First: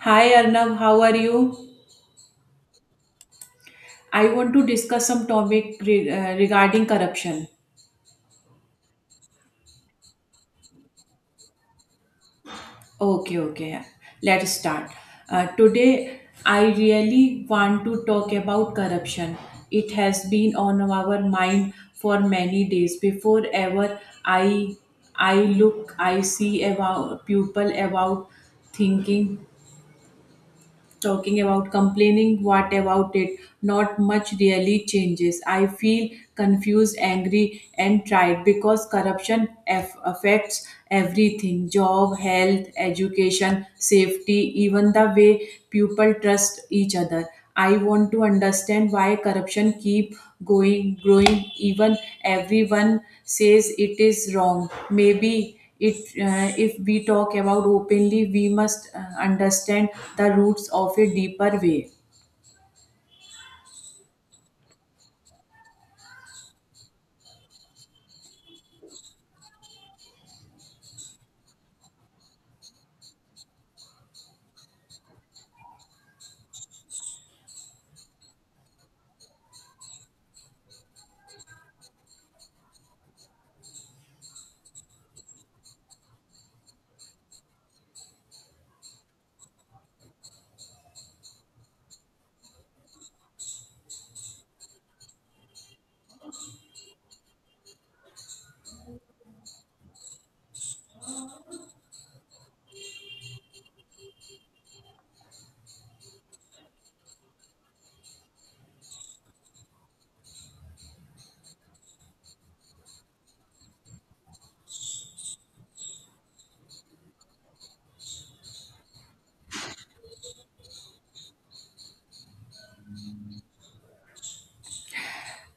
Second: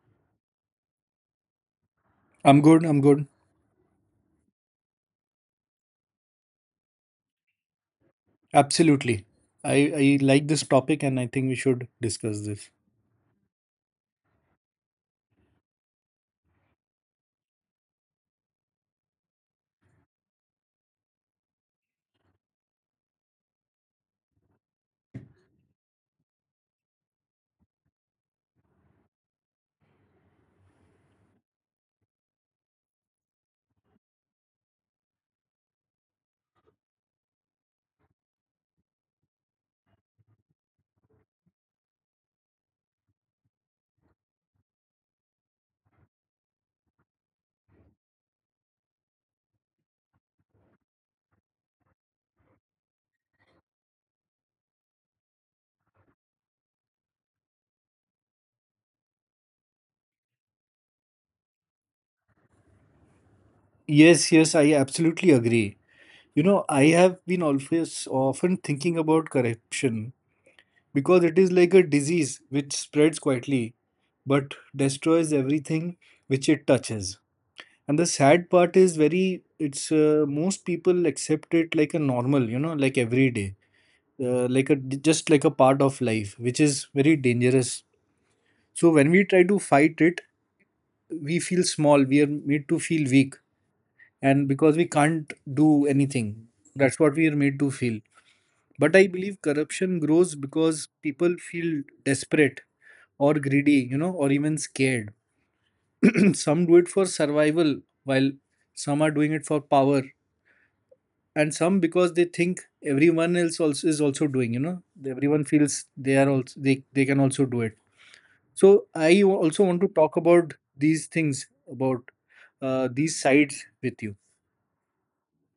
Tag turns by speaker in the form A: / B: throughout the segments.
A: Hi Arnav, how are you?
B: I'm good. I'm good.
A: I want to discuss some topic regarding corruption.
B: Absolutely. I like this topic and I think we should discuss this.
A: Okay, okay. Let's start. Today, I really want to talk about corruption. It has been on our mind for many days. Before ever, I I look, I see about people about thinking talking about complaining what about it, not much really changes. I feel confused, angry and tired because corruption affects everything: job, health, education, safety, even the way people trust each other. I want to understand why corruption keep going growing even everyone says it is wrong. Maybe it, if we talk about openly, we must understand the roots of a deeper way.
B: Yes, yes, I absolutely agree. You know, I have been always often thinking about corruption because it is like a disease which spreads quietly but destroys everything which it touches. And the sad part is very, it's most people accept it like a normal, like every day, like a part of life, which is very dangerous. So when we try to fight it, we feel small, we are made to feel weak, and because we can't do anything, that's what we are made to feel. But I believe corruption grows because people feel desperate or greedy, or even scared. Some do it for survival, while some are doing it for power, and some because they think everyone else also is also doing. Everyone feels they are also, they can also do it. So I also want to talk about these things, about these sides with you.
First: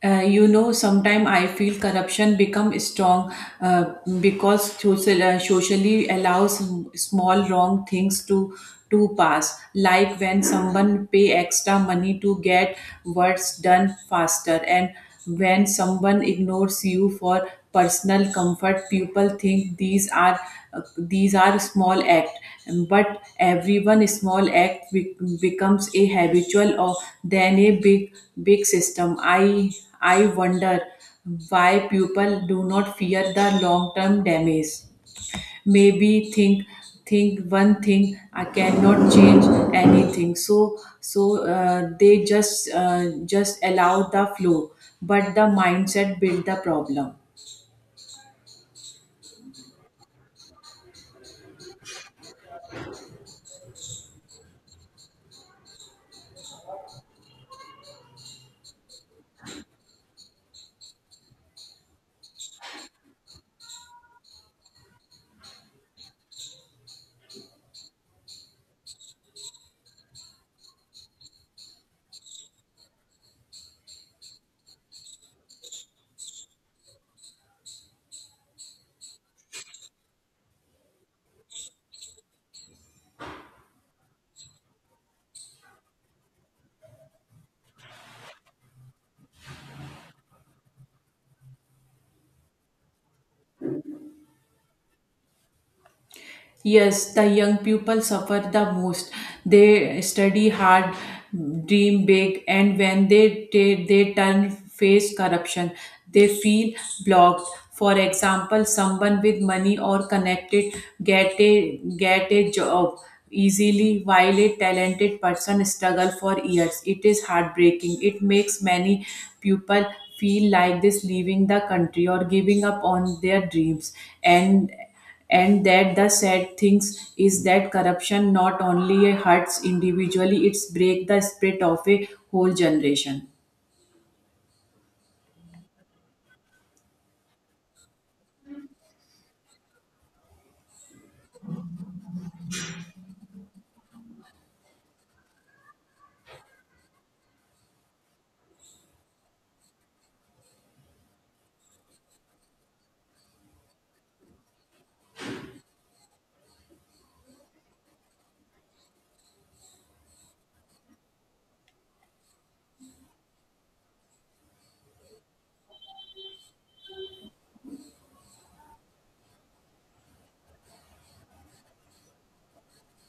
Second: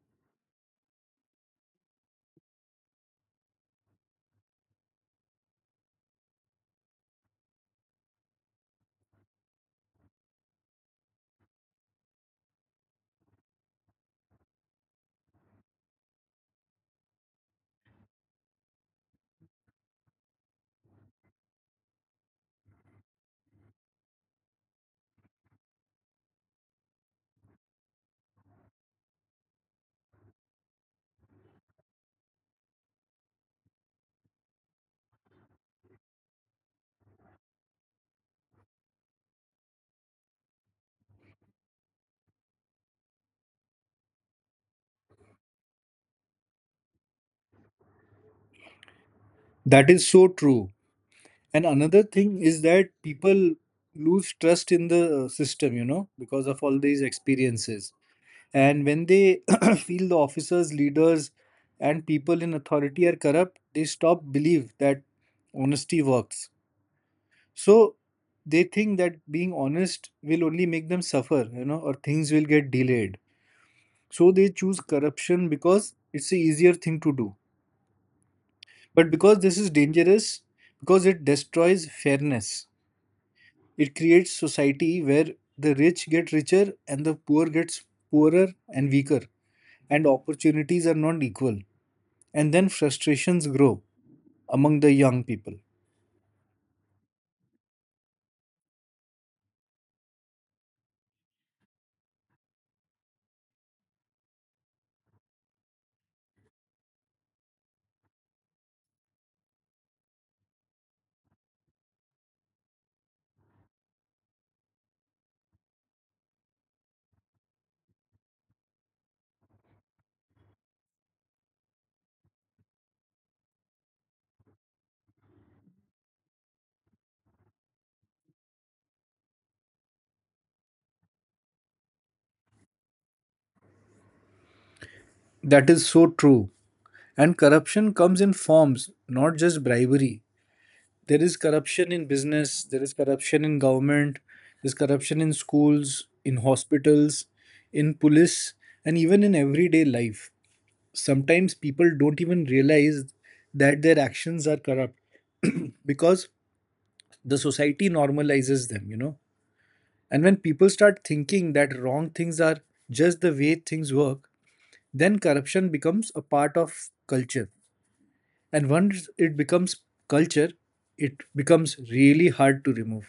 A: You know, sometimes I feel corruption become strong, uh, because socially allows small wrong things to pass, like when someone pay extra money to get works done faster, and when someone ignores you for personal comfort. People think these are, these are small act, but every one small act becomes a habitual or then a big system. I wonder why people do not fear the long term damage, maybe think one thing I cannot change anything, so they just allow the flow. But the mindset build the problem.
B: That is so true. And another thing is that people lose trust in the system, because of all these experiences. And when they feel the officers, leaders, and people in authority are corrupt, they stop believe that honesty works. So they think that being honest will only make them suffer, or things will get delayed. So they choose corruption because it's the easier thing to do. But because this is dangerous, because it destroys fairness, it creates society where the rich get richer and the poor gets poorer and weaker, and opportunities are not equal, and then frustrations grow among the young people.
A: Yes, the young people suffer the most. They study hard, dream big, and when they turn face corruption, they feel blocked. For example, someone with money or connected get a job easily, while a talented person struggle for years. It is heartbreaking. It makes many people feel like this, leaving the country or giving up on their dreams, and and that the sad things is that corruption not only hurts individually, it's break the spirit of a whole generation.
B: That is so true. And corruption comes in forms, not just bribery. There is corruption in business, there is corruption in government, there's corruption in schools, in hospitals, in police, and even in everyday life. Sometimes people don't even realize that their actions are corrupt because the society normalizes them, you know. And when people start thinking that wrong things are just the way things work, then corruption becomes a part of culture. And once it becomes culture, it becomes really hard to remove.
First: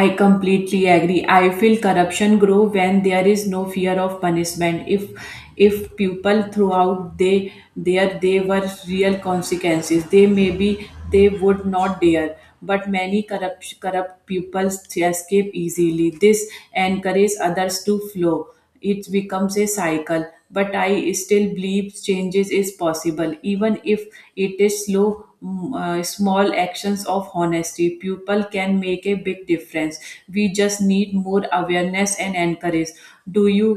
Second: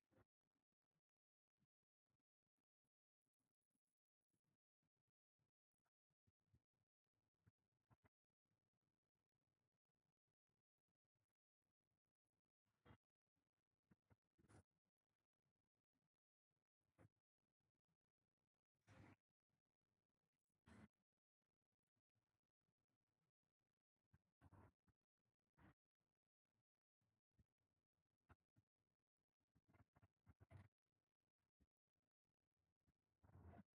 A: I completely agree. I feel corruption grow when there is no fear of punishment. If people throughout, they there they were real consequences, they maybe they would not dare. But many corrupt people escape easily. This encourages others to flow. It becomes a cycle. But I still believe changes is possible, even if it is slow. Small actions of honesty, people can make a big difference. We just need more awareness and encourage. Do you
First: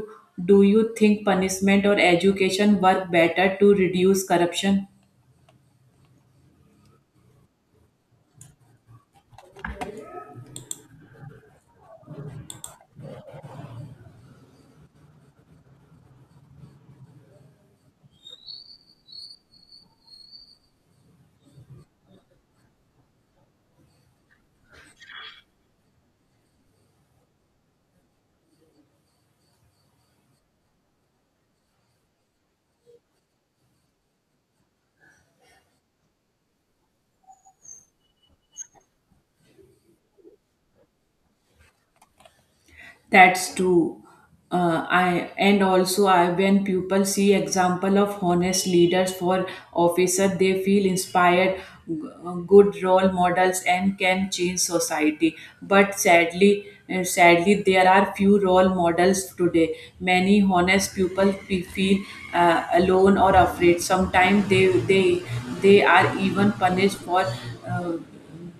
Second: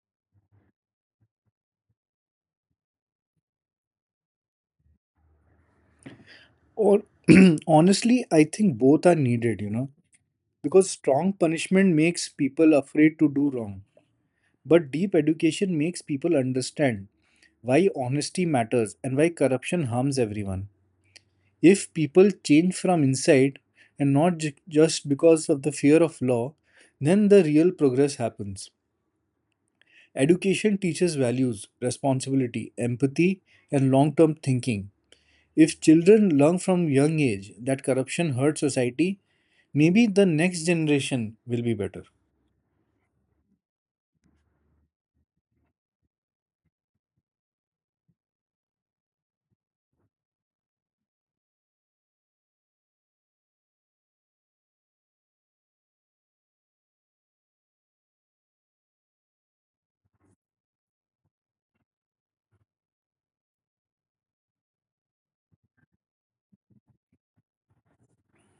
A: do you think punishment or education work better to reduce corruption?
B: Or honestly, I think both are needed, you know, because strong punishment makes people afraid to do wrong, but deep education makes people understand why honesty matters and why corruption harms everyone. If people change from inside and not just because of the fear of law, then the real progress happens. Education teaches values, responsibility, empathy, and long term thinking. If children learn from young age that corruption hurts society, maybe the next generation will be better.
A: That's true. I and also I when people see example of honest leaders for officer, they feel inspired, g- good role models, and can change society. But sadly, sadly, there are few role models today. Many honest people feel, alone or afraid. Sometimes they they are even punished for. Uh,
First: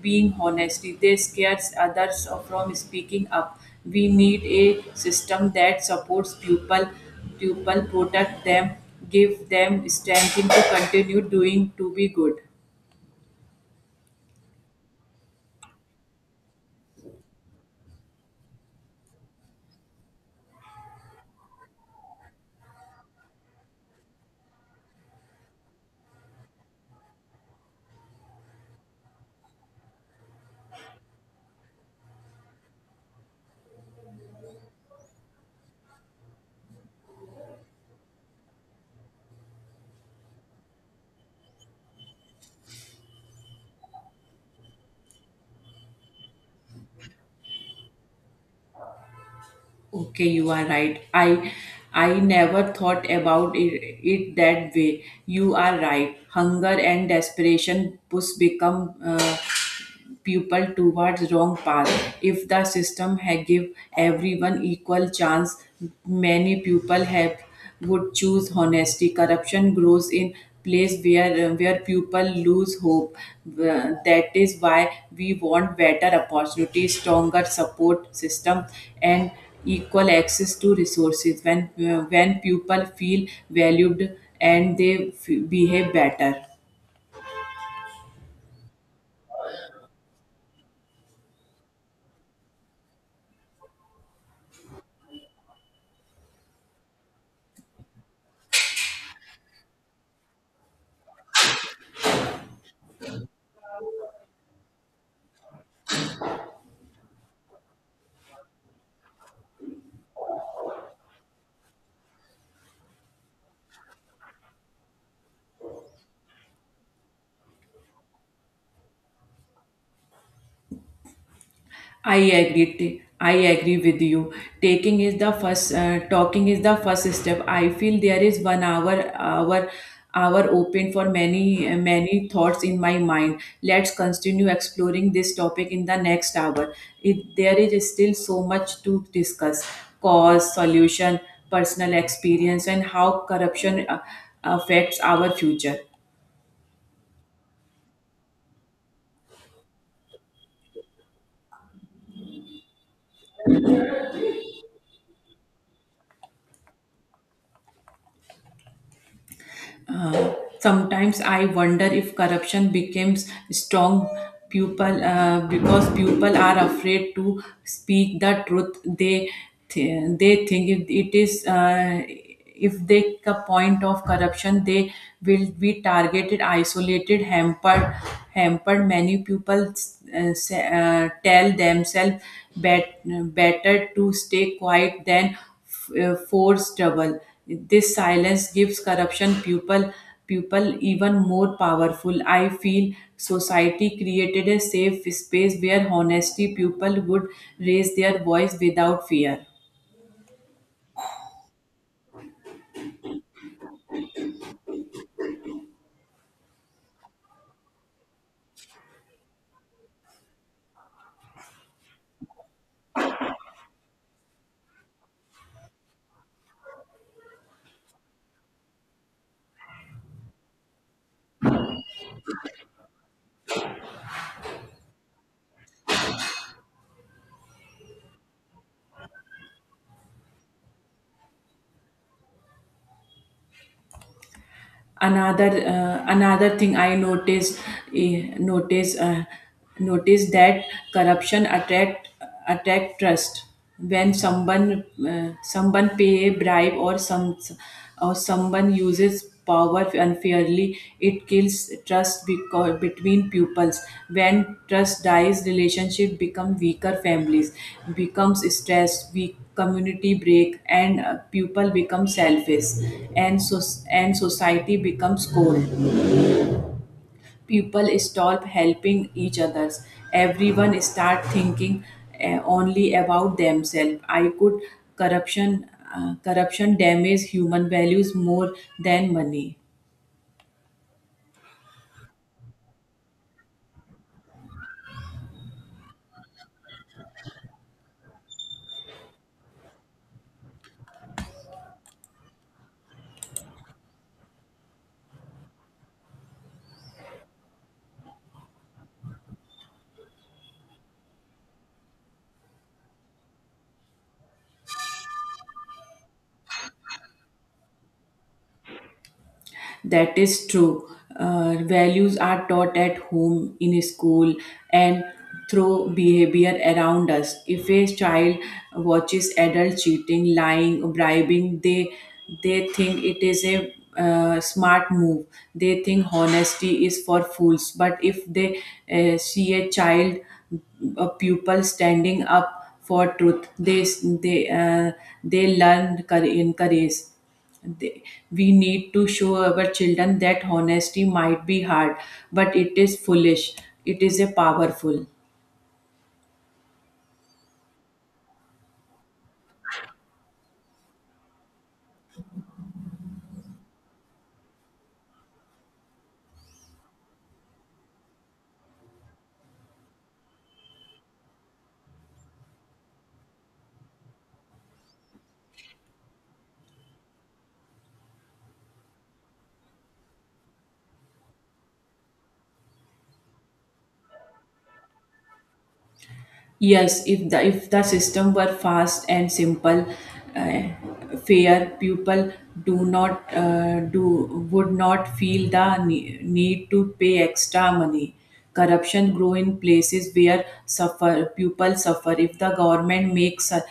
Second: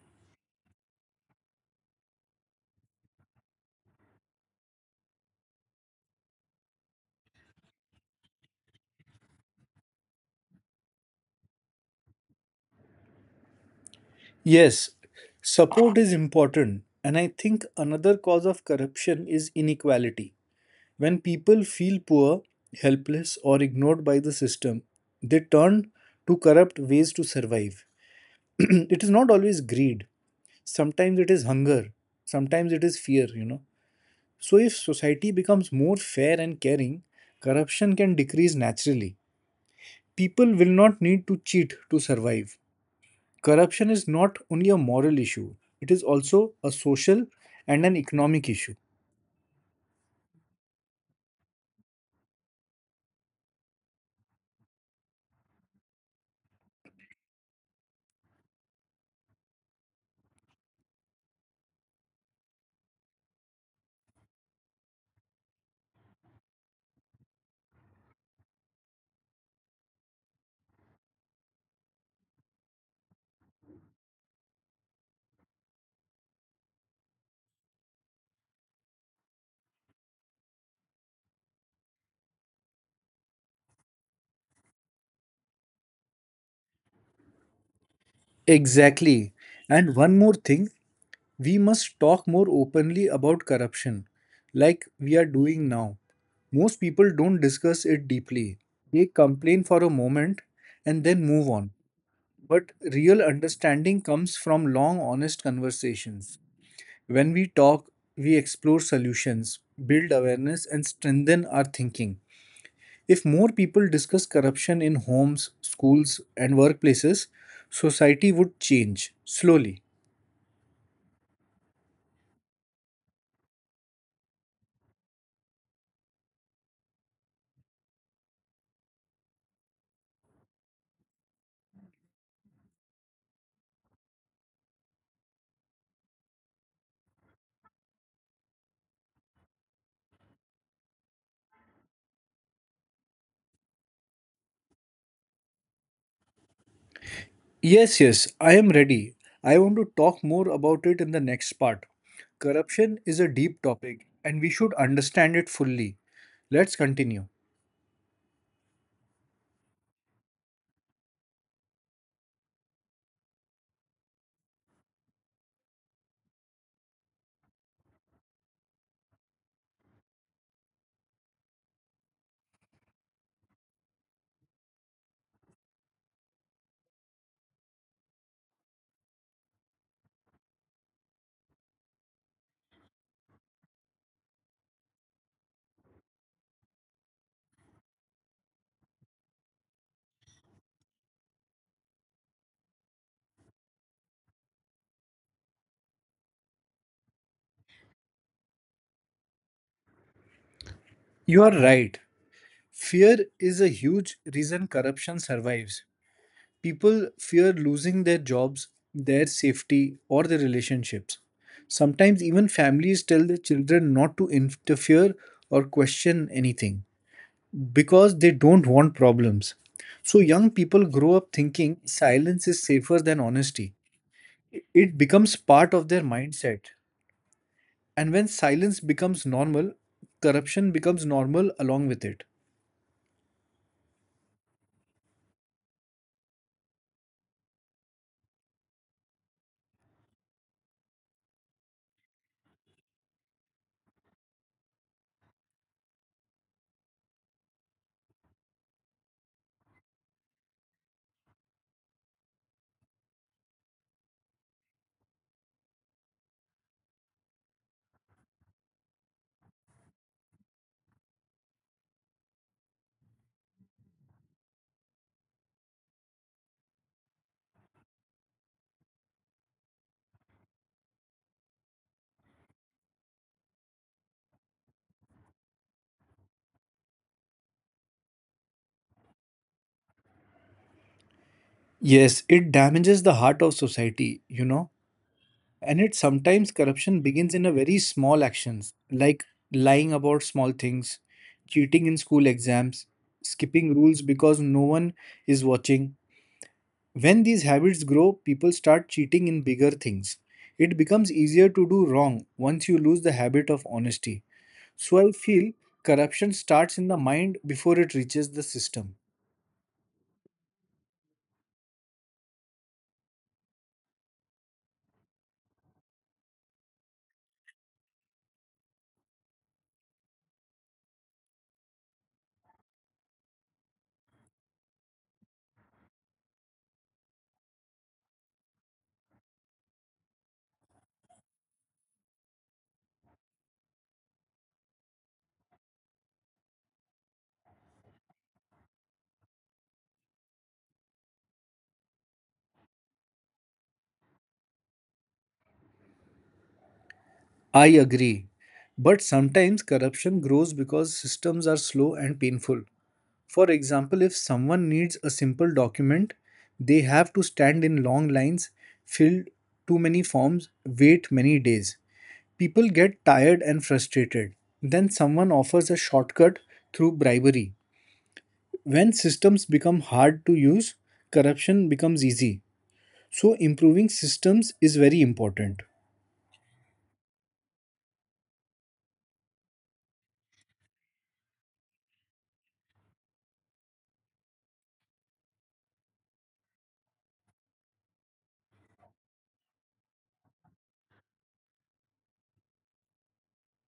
A: Being honesty. They scares others from speaking up. We need a system that supports people, people protect them, give them strength to continue doing to be good.
B: Yes, support is important, and I think another cause of corruption is inequality. When people feel poor, helpless, or ignored by the system, they turn to corrupt ways to survive. It is not always greed, sometimes it is hunger, sometimes it is fear, you know. So, if society becomes more fair and caring, corruption can decrease naturally. People will not need to cheat to survive. Corruption is not only a moral issue, it is also a social and an economic issue.
A: Okay, you are right. I never thought about it, it that way. You are right. Hunger and desperation push become, people towards wrong path. If the system had give everyone equal chance, many people have would choose honesty. Corruption grows in place where people lose hope. That is why we want better opportunities, stronger support system, and equal access to resources. When, when people feel valued and they behave better.
B: Exactly. And one more thing, we must talk more openly about corruption, like we are doing now. Most people don't discuss it deeply. They complain for a moment and then move on. But real understanding comes from long, honest conversations. When we talk, we explore solutions, build awareness, and strengthen our thinking. If more people discuss corruption in homes, schools, and workplaces, society would change slowly.
A: I agree. I agree with you. Taking is the first. Talking is the first step. I feel there is 1 hour, open for many, many thoughts in my mind. Let's continue exploring this topic in the next hour. It, there is still so much to discuss: cause, solution, personal experience, and how corruption affects our future.
B: Yes, yes, I am ready. I want to talk more about it in the next part. Corruption is a deep topic and we should understand it fully. Let's continue.
A: Sometimes I wonder if corruption becomes strong people, because people are afraid to speak the truth. They they think if it is, if they take a point of corruption, they will be targeted, isolated, hampered. Hampered. Many people tell themselves bet- better to stay quiet than forced double. This silence gives corruption people people even more powerful. I feel society created a safe space where honesty people would raise their voice without fear.
B: You are right. Fear is a huge reason corruption survives. People fear losing their jobs, their safety, or their relationships. Sometimes even families tell their children not to interfere or question anything, because they don't want problems. So young people grow up thinking silence is safer than honesty. It becomes part of their mindset. And when silence becomes normal, corruption becomes normal along with it.
A: Another, another thing I noticed, eh, notice uh, notice that corruption attract trust, when someone, someone pay a bribe or some or someone uses power unfairly. Clearly, it kills trust between pupils. When trust dies, relationship become weaker. Families becomes stressed. Weak community break, and, pupil become selfish, and so and society becomes cold. People stop helping each others. Everyone start thinking, only about themselves. I could corruption, corruption damage human values more than money.
B: Yes, it damages the heart of society, you know. And it sometimes corruption begins in a very small actions, like lying about small things, cheating in school exams, skipping rules because no one is watching. When these habits grow, people start cheating in bigger things. It becomes easier to do wrong once you lose the habit of honesty. So I feel corruption starts in the mind before it reaches the system.
A: That is true. Values are taught at home, in school, and through behavior around us. If a child watches adults cheating, lying, bribing, they think it is a, smart move. They think honesty is for fools. But if they, see a child, a pupil standing up for truth, they uh, they learn in courage. They, we need to show our children that honesty might be hard, but it is foolish. It is a powerful.
B: I agree. But sometimes corruption grows because systems are slow and painful. For example, if someone needs a simple document, they have to stand in long lines, fill too many forms, wait many days. People get tired and frustrated. Then someone offers a shortcut through bribery. When systems become hard to use, corruption becomes easy. So, improving systems is very important.
A: Yes, if the system were fast and simple, uh, fair people do not, do would not feel the need to pay extra money. Corruption grow in places where suffer people suffer. If the government makes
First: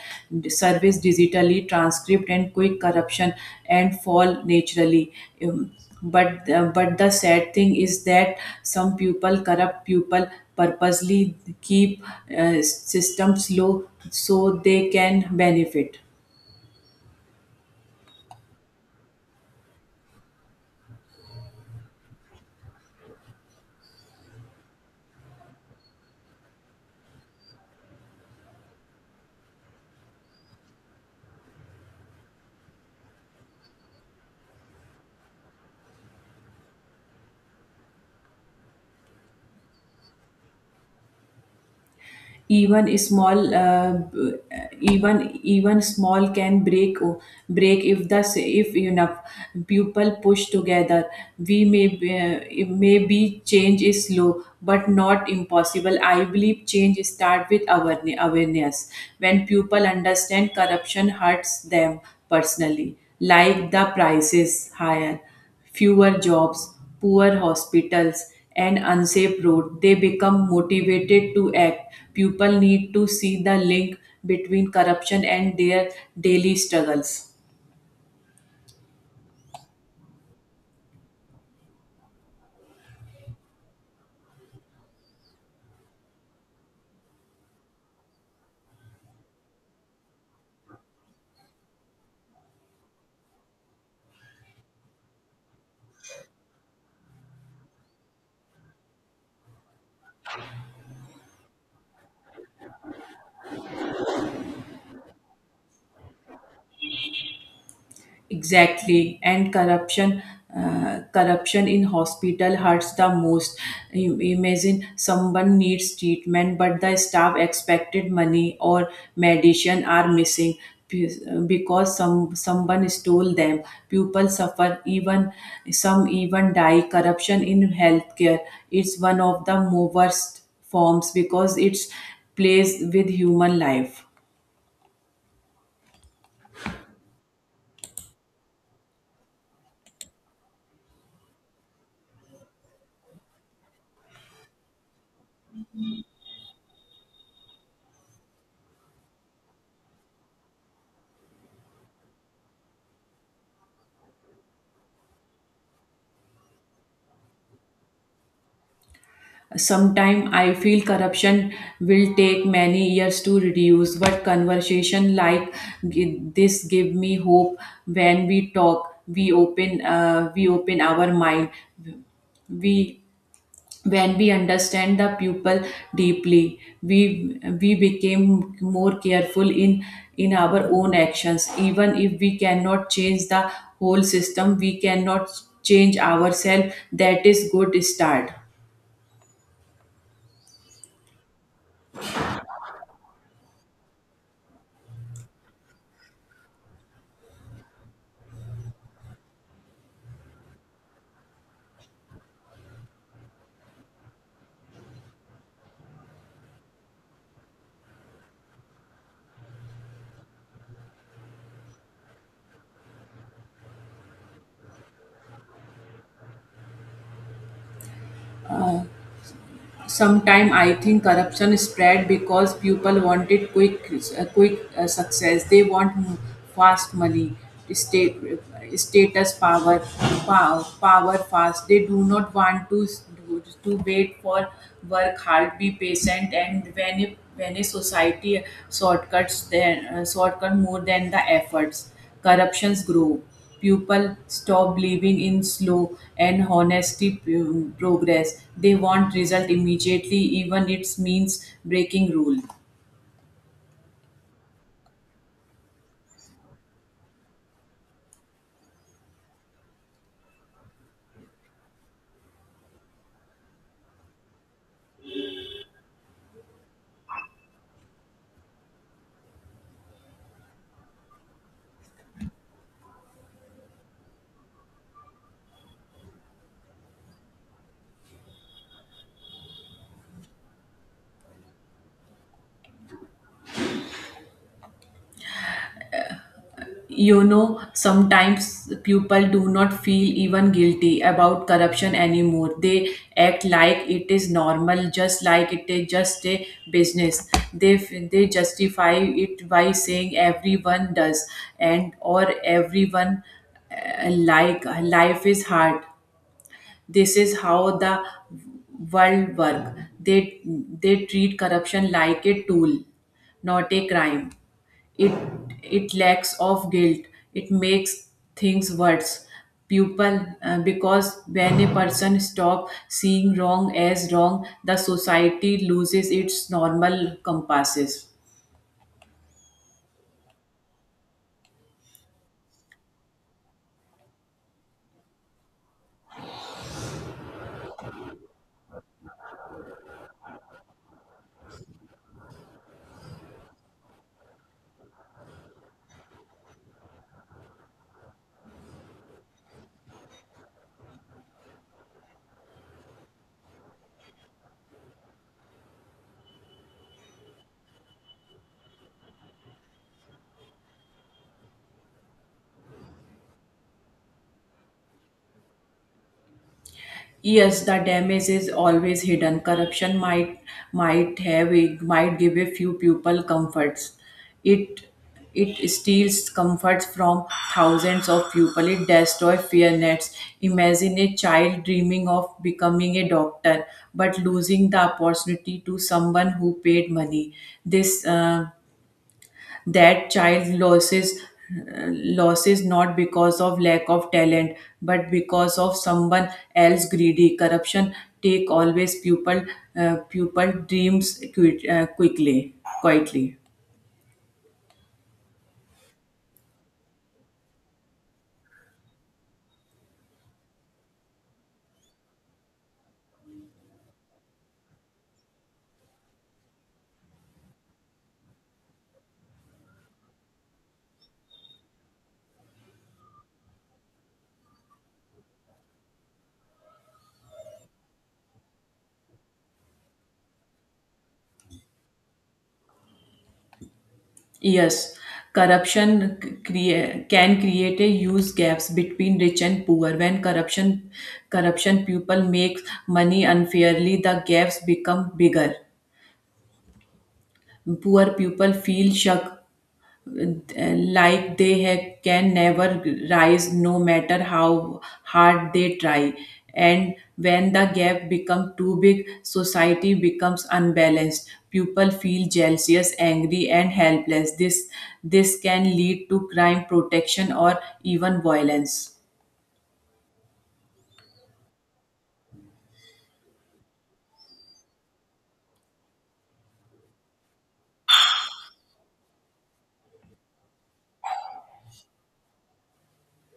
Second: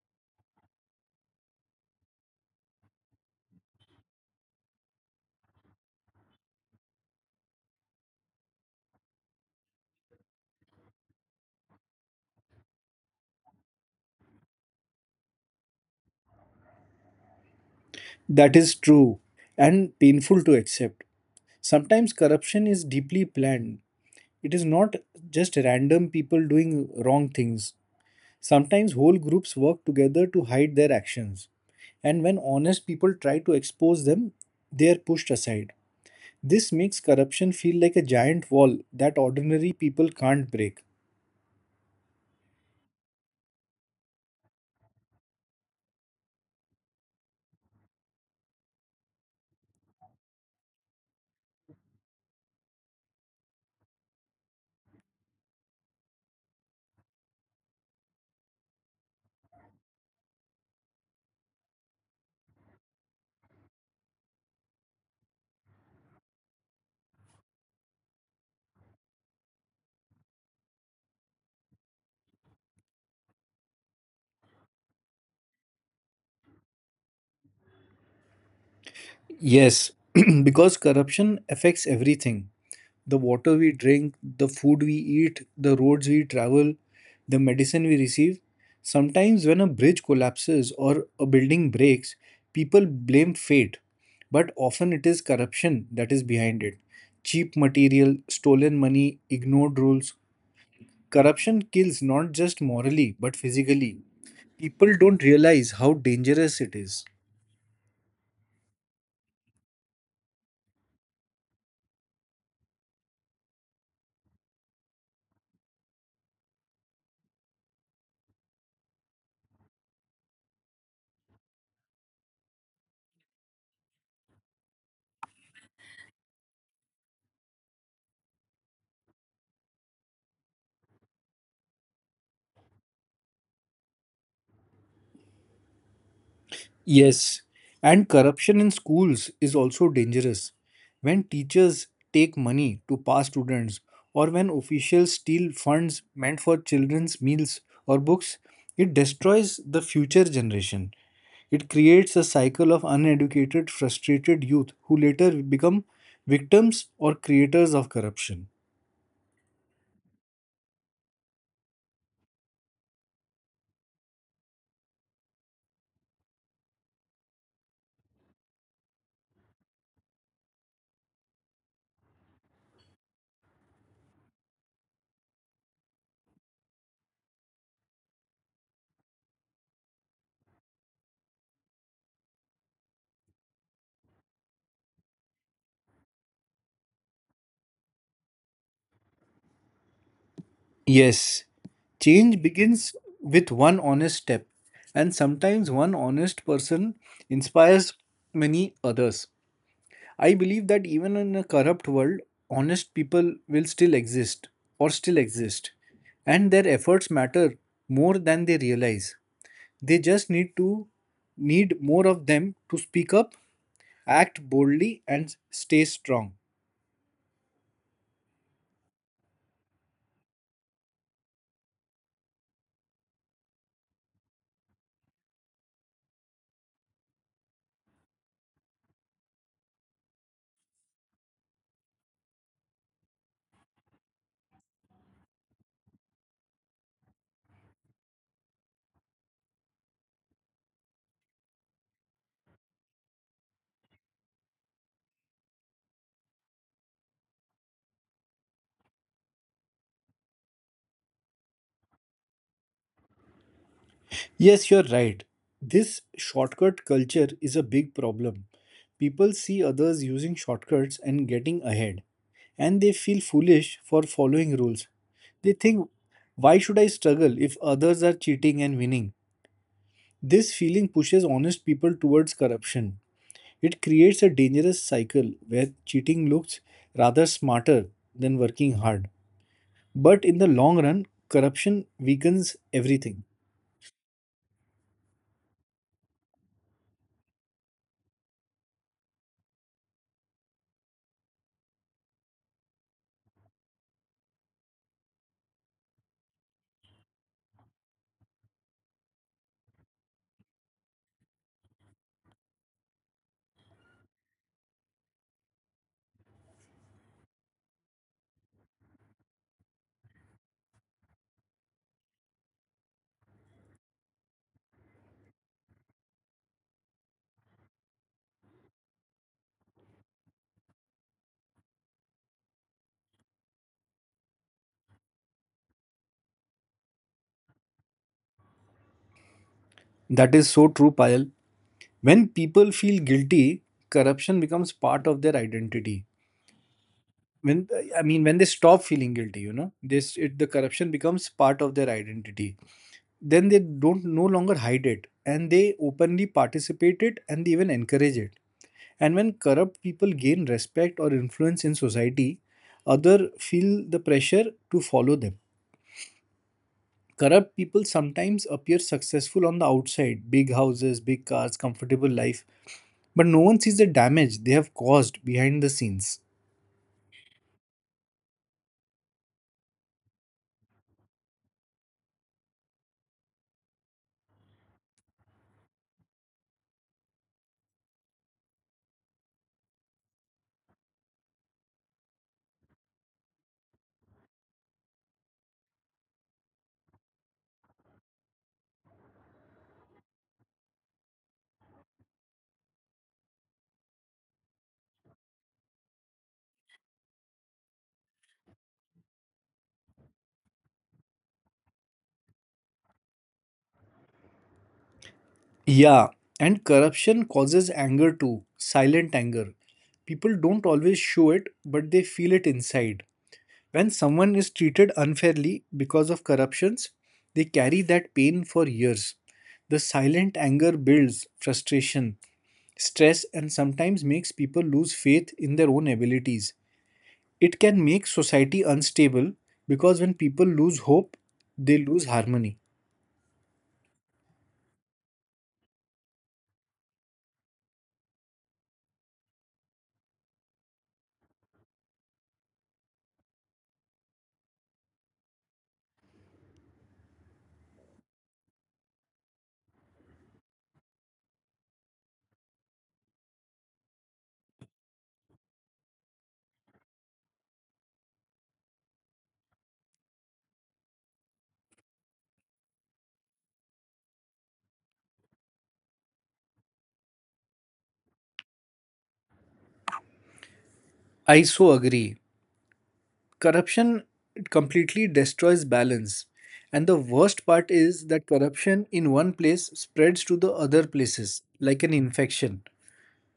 A: service digitally transcript and quick corruption and fall naturally. Um, but the sad thing is that some people corrupt people purposely keep, systems low so they can benefit.
B: That is true and painful to accept. Sometimes corruption is deeply planned, it is not just random people doing wrong things. Sometimes whole groups work together to hide their actions. And when honest people try to expose them, they are pushed aside. This makes corruption feel like a giant wall that ordinary people can't break.
A: Even small, even even small can break if the if enough people push together. We may maybe change is slow but not impossible. I believe change start with awareness. When people understand corruption hurts them personally, like the price is higher, fewer jobs, poor hospitals, and unsafe roads, they become motivated to act. People need to see the link between corruption and their daily struggles.
B: Yes, because corruption affects everything, the water we drink, the food we eat, the roads we travel, the medicine we receive. Sometimes, when a bridge collapses or a building breaks, people blame fate, but often it is corruption that is behind it. Cheap material, stolen money, ignored rules. Corruption kills not just morally but physically. People don't realize how dangerous it is.
A: Exactly, and corruption, corruption in hospital hurts the most. You imagine someone needs treatment but the staff expected money or medicine are missing be- because someone stole them. People suffer, even some even die. Corruption in healthcare is one of the worst forms because it's plays with human life.
B: Yes, and corruption in schools is also dangerous. When teachers take money to pass students, or when officials steal funds meant for children's meals or books, it destroys the future generation. It creates a cycle of uneducated, frustrated youth who later become victims or creators of corruption.
A: Sometime I feel corruption will take many years to reduce, but conversation like this give me hope. When we talk, we open our mind. We, when we understand the people deeply, we became more careful in our own actions. Even if we cannot change the whole system, we cannot change ourselves. That is good start.
B: Yes, change begins with one honest step, and sometimes one honest person inspires many others. I believe that even in a corrupt world, honest people will still exist or still exist, and their efforts matter more than they realize. They just need to need more of them to speak up, act boldly, and stay strong.
A: Sometimes I think corruption spread because people wanted quick, success. They want fast money, state, status, power fast. They do not want to to wait for work hard, be patient, and when when a society shortcuts then, shortcut more than the efforts. Corruptions grow. People stop believing in slow and honesty progress. They want result immediately, even it means breaking rule.
B: Yes, you're right. This shortcut culture is a big problem. People see others using shortcuts and getting ahead, and they feel foolish for following rules. They think, why should I struggle if others are cheating and winning? This feeling pushes honest people towards corruption. It creates a dangerous cycle where cheating looks rather smarter than working hard. But in the long run, corruption weakens everything.
A: You know, sometimes people do not feel even guilty about corruption anymore. They act like it is normal, just like it is just a business. They justify it by saying everyone does and or everyone, like life is hard, this is how the world work. They they treat corruption like a tool, not a crime. It it lacks of guilt. It makes things worse. People, because when a person stop seeing wrong as wrong, the society loses its normal compasses.
B: That is so true, Payal. When people feel guilty, corruption becomes part of their identity. When, I mean, when they stop feeling guilty, this it the corruption becomes part of their identity, then they don't no longer hide it, and they openly participate it, and they even encourage it. And when corrupt people gain respect or influence in society, other feel the pressure to follow them. Corrupt people sometimes appear successful on the outside, big houses, big cars, comfortable life, but no one sees the damage they have caused behind the scenes.
A: Yes, the damage is always hidden. Corruption might have a, might give a few people comforts. It it steals comforts from thousands of people. It destroys fear nets. Imagine a child dreaming of becoming a doctor, but losing the opportunity to someone who paid money. This. That child loses, uh, losses not because of lack of talent but because of someone else greedy. Corruption take always pupil, pupil dreams quickly quietly.
B: Yeah, and corruption causes anger too, silent anger. People don't always show it, but they feel it inside. When someone is treated unfairly because of corruptions, they carry that pain for years. The silent anger builds frustration, stress, and sometimes makes people lose faith in their own abilities. It can make society unstable because when people lose hope, they lose harmony.
A: Yes, corruption can create a huge gaps between rich and poor. When corruption people make money unfairly, the gaps become bigger. Poor people feel shock, like can never rise no matter how hard they try. And when the gap becomes too big, society becomes unbalanced. People feel jealous, angry and helpless. This can lead to crime protection or even violence.
B: I so agree. Corruption completely destroys balance. And the worst part is that corruption in one place spreads to the other places like an infection.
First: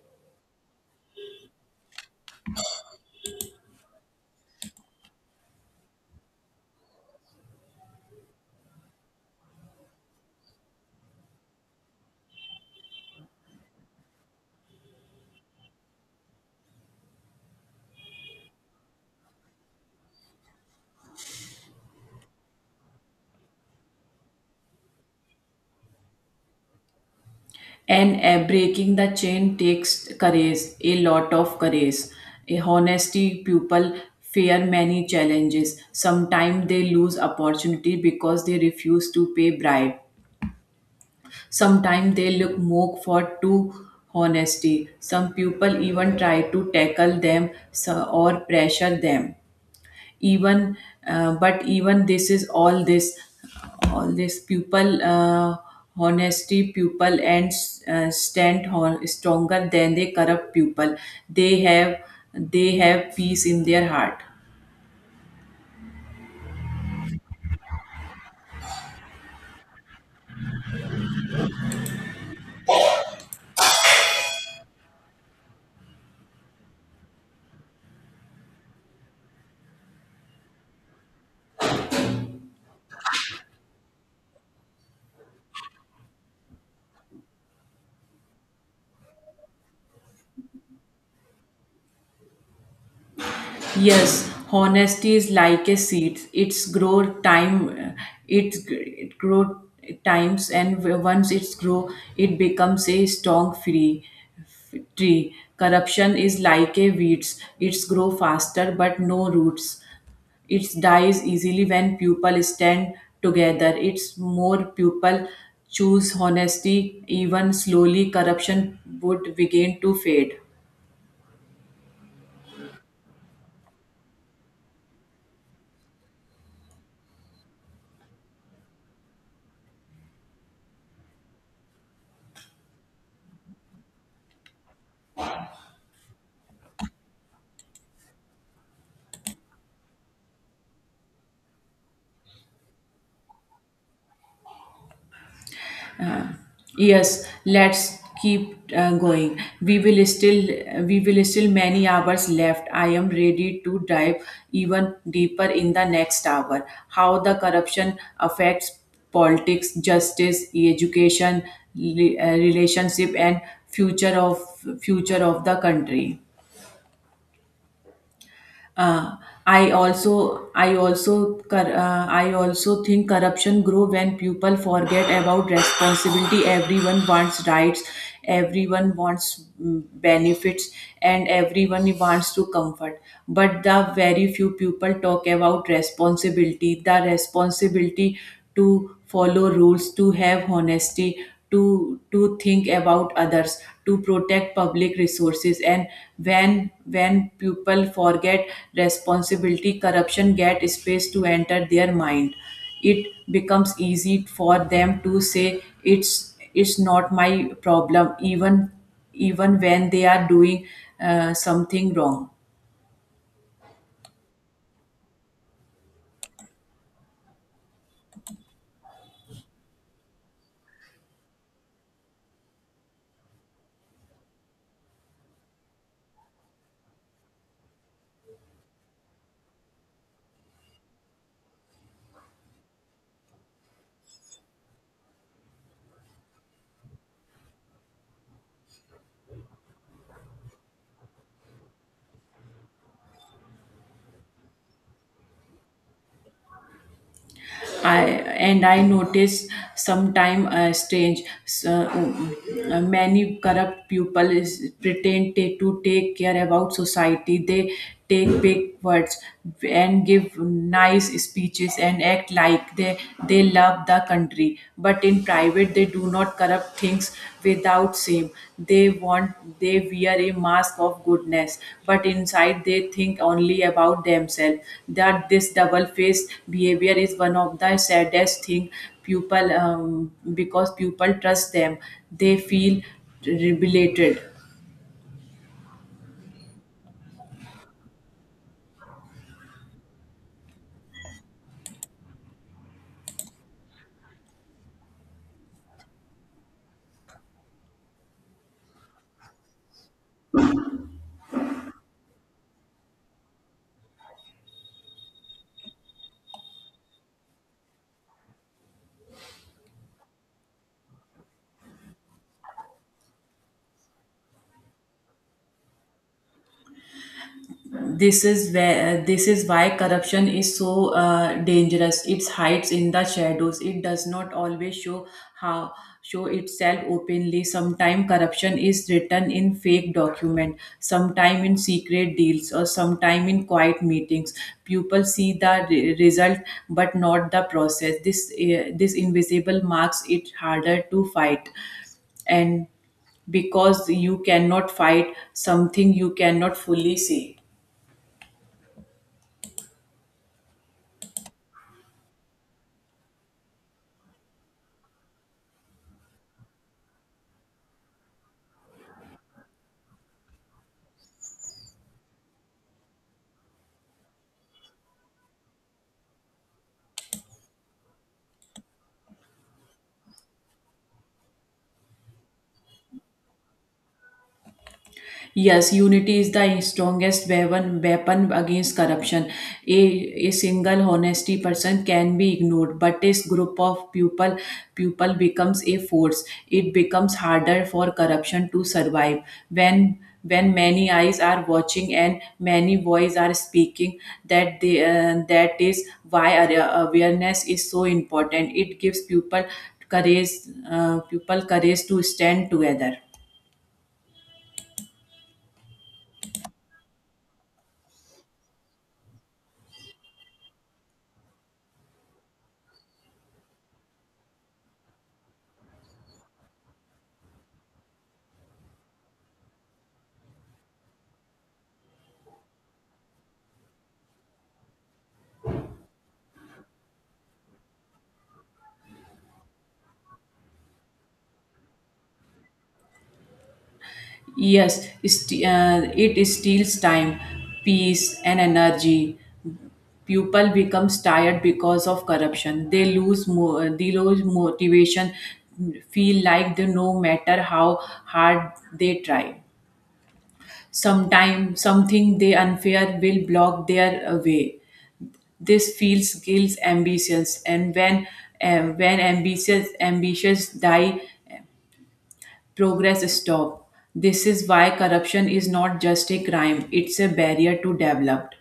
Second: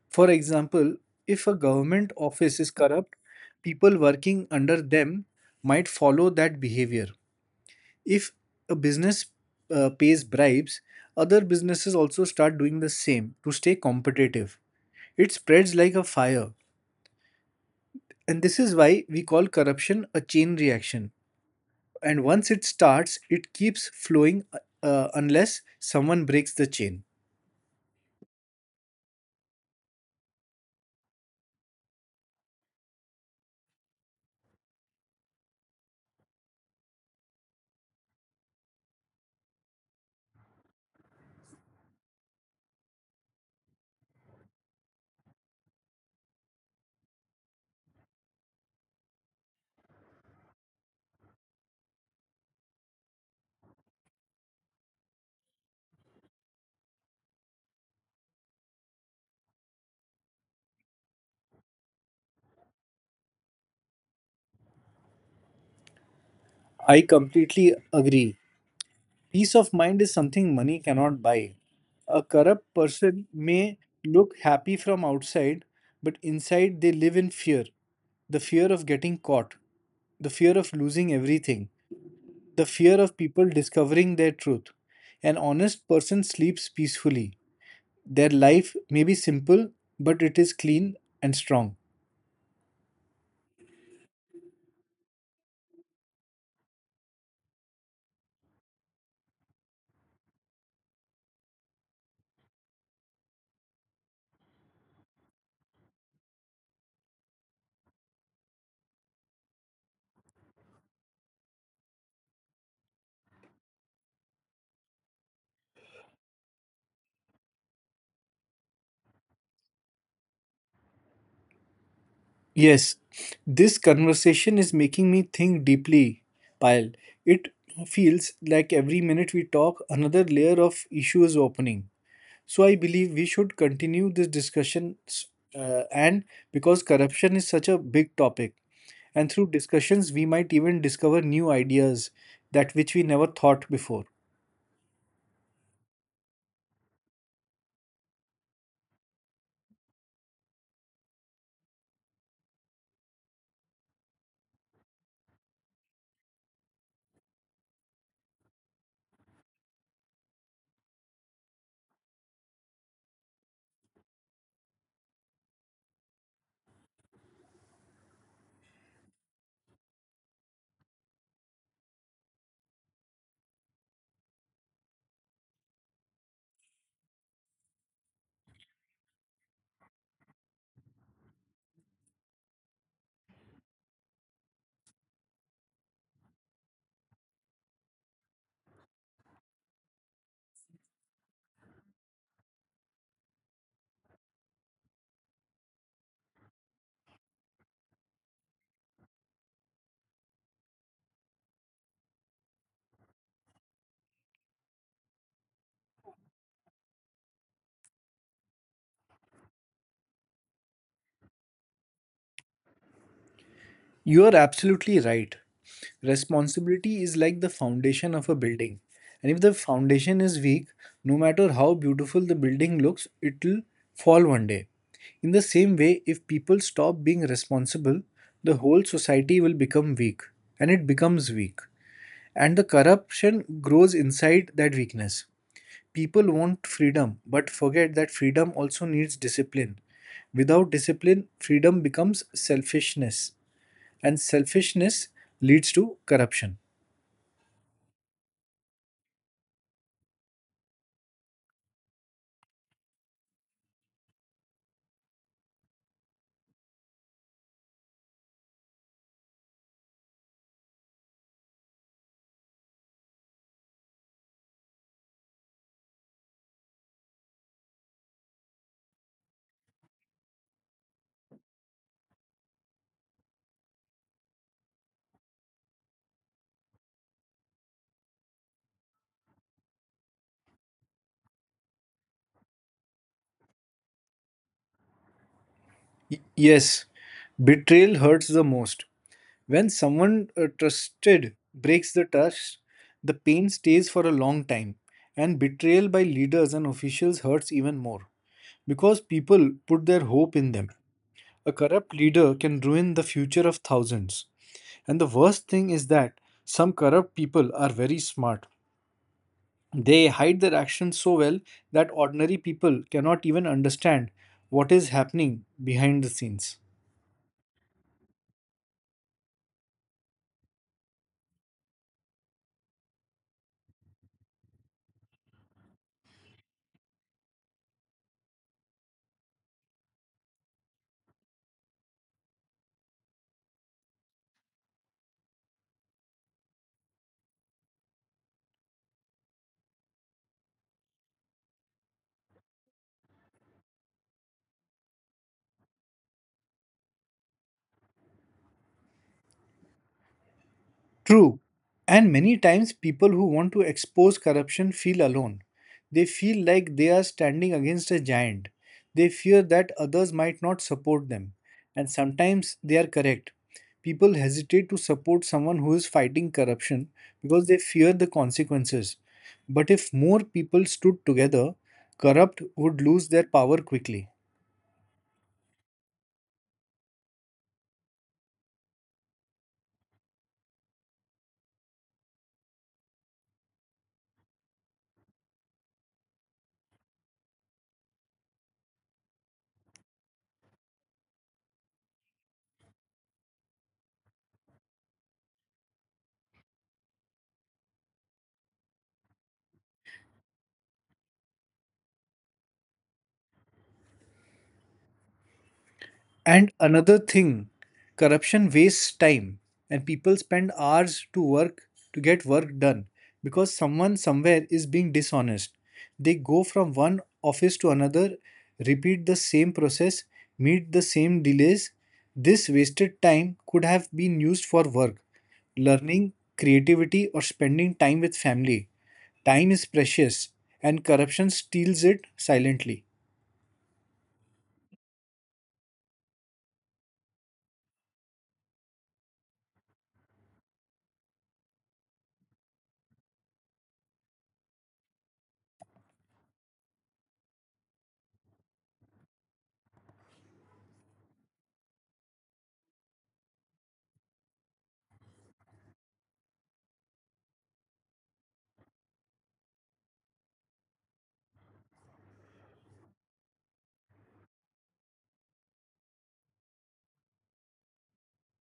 B: For example, if a government office is corrupt, people working under them might follow that behavior. If a business pays bribes, other businesses also start doing the same to stay competitive. It spreads like a fire. And this is why we call corruption a chain reaction. And once it starts, it keeps flowing, unless someone breaks the chain.
A: And, breaking the chain takes courage, a lot of courage. A honesty people fear many challenges. Sometimes they lose opportunity because they refuse to pay bribe. Sometimes they look more for too honesty. Some people even try to tackle them, or pressure them even, but even this is all this pupil, honesty pupil and, stand stronger than the corrupt pupil. they have they have peace in their heart.
B: I completely agree. Peace of mind is something money cannot buy. A corrupt person may look happy from outside, but inside they live in fear, the fear of getting caught, the fear of losing everything, the fear of people discovering their truth. An honest person sleeps peacefully. Their life may be simple, but it is clean and strong.
A: Yes, honesty is like a seed. It's grow time. It's it grow times, and once it's grow, it becomes a strong free tree. Corruption is like a weeds. It's grow faster, but no roots. It dies easily when people stand together. It's more people choose honesty. Even slowly, corruption would begin to fade.
B: Yes, this conversation is making me think deeply, Pyle. It feels like every minute we talk, another layer of issue is opening. So I believe we should continue this discussion, and because corruption is such a big topic, and through discussions we might even discover new ideas that which we never thought before.
A: Yes, let's keep, going. We will still many hours left. I am ready to dive even deeper in the next hour. How the corruption affects politics, justice, education, relationship and future of future of the country. uh, I also think corruption grow when people forget about responsibility. Everyone wants rights, everyone wants, benefits, and everyone wants to comfort. But the very few people talk about responsibility, the responsibility to follow rules, to have honesty, to think about others, to protect public resources. And when people forget responsibility, corruption get space to enter their mind. It becomes easy for them to say it's not my problem, even when they are doing, something wrong.
B: You are absolutely right. Responsibility is like the foundation of a building. And if the foundation is weak, no matter how beautiful the building looks, it'll fall one day. In the same way, if people stop being responsible, the whole society will become weak, and it becomes weak. And the corruption grows inside that weakness. People want freedom, but forget that freedom also needs discipline. Without discipline, freedom becomes selfishness, and selfishness leads to corruption.
A: I and I noticed sometime, many corrupt people is, pretend to take care about society. They take big words and give nice speeches and act like they love the country, but in private they do not corrupt things without shame. They wear a mask of goodness, but inside they think only about themselves. That this double-faced behavior is one of the saddest thing people, because people trust them. They feel rebelated.
B: Yes, betrayal hurts the most. When someone trusted breaks the trust, the pain stays for a long time, and betrayal by leaders and officials hurts even more because people put their hope in them. A corrupt leader can ruin the future of thousands. And the worst thing is that some corrupt people are very smart. They hide their actions so well that ordinary people cannot even understand what is happening behind the scenes.
A: This is why corruption is so, dangerous. It hides in the shadows. It does not always show, how show itself openly. Sometimes corruption is written in fake document, sometime in secret deals or sometime in quiet meetings. People see the result but not the process. This invisible marks it harder to fight, and because you cannot fight something you cannot fully see.
B: True. And many times people who want to expose corruption feel alone. They feel like they are standing against a giant. They fear that others might not support them. And sometimes they are correct. People hesitate to support someone who is fighting corruption because they fear the consequences. But if more people stood together, corrupt would lose their power quickly.
A: Yes, unity is the strongest weapon against corruption. A, a single honesty person can be ignored, but this group of people people becomes a force. It becomes harder for corruption to survive when many eyes are watching and many voices are speaking. That they, that is why awareness is so important. It gives people courage, people courage to stand together.
B: And another thing, corruption wastes time, and people spend hours to work to get work done because someone somewhere is being dishonest. They go from one office to another, repeat the same process, meet the same delays. This wasted time could have been used for work, learning, creativity, or spending time with family. Time is precious, and corruption steals it silently.
A: Yes, it steals time, peace, and energy. People becomes tired because of corruption. They lose motivation. Feel like they no matter how hard they try. Sometimes something they unfair will block their, way. This feels kills ambitions, and when, when ambitious ambitions die, progress stop. This is why corruption is not just a crime, it's a barrier to development.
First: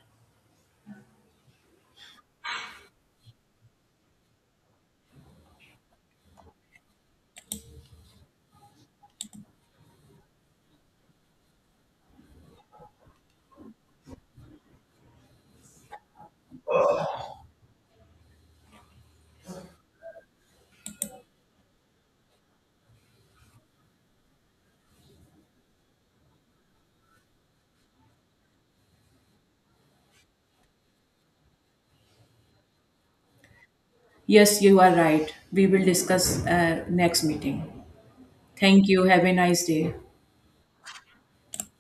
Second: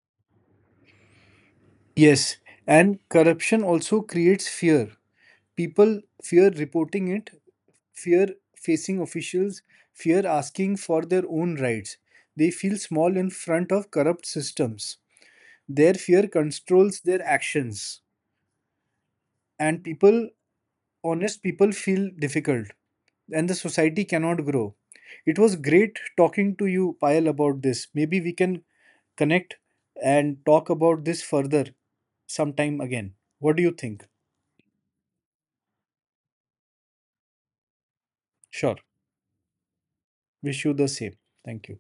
B: Yes, and corruption also creates fear. People fear reporting it, fear facing officials, fear asking for their own rights. They feel small in front of corrupt systems. Their fear controls their actions. And people, honest people, feel difficult. And the society cannot grow. It was great talking to you, Payal, about this. Maybe we can connect and talk about this further sometime again. What do you think?
A: Yes, you are right. We will discuss, next meeting.
B: Sure.
A: Thank you. Have a nice day.
B: Wish you the same. Thank you.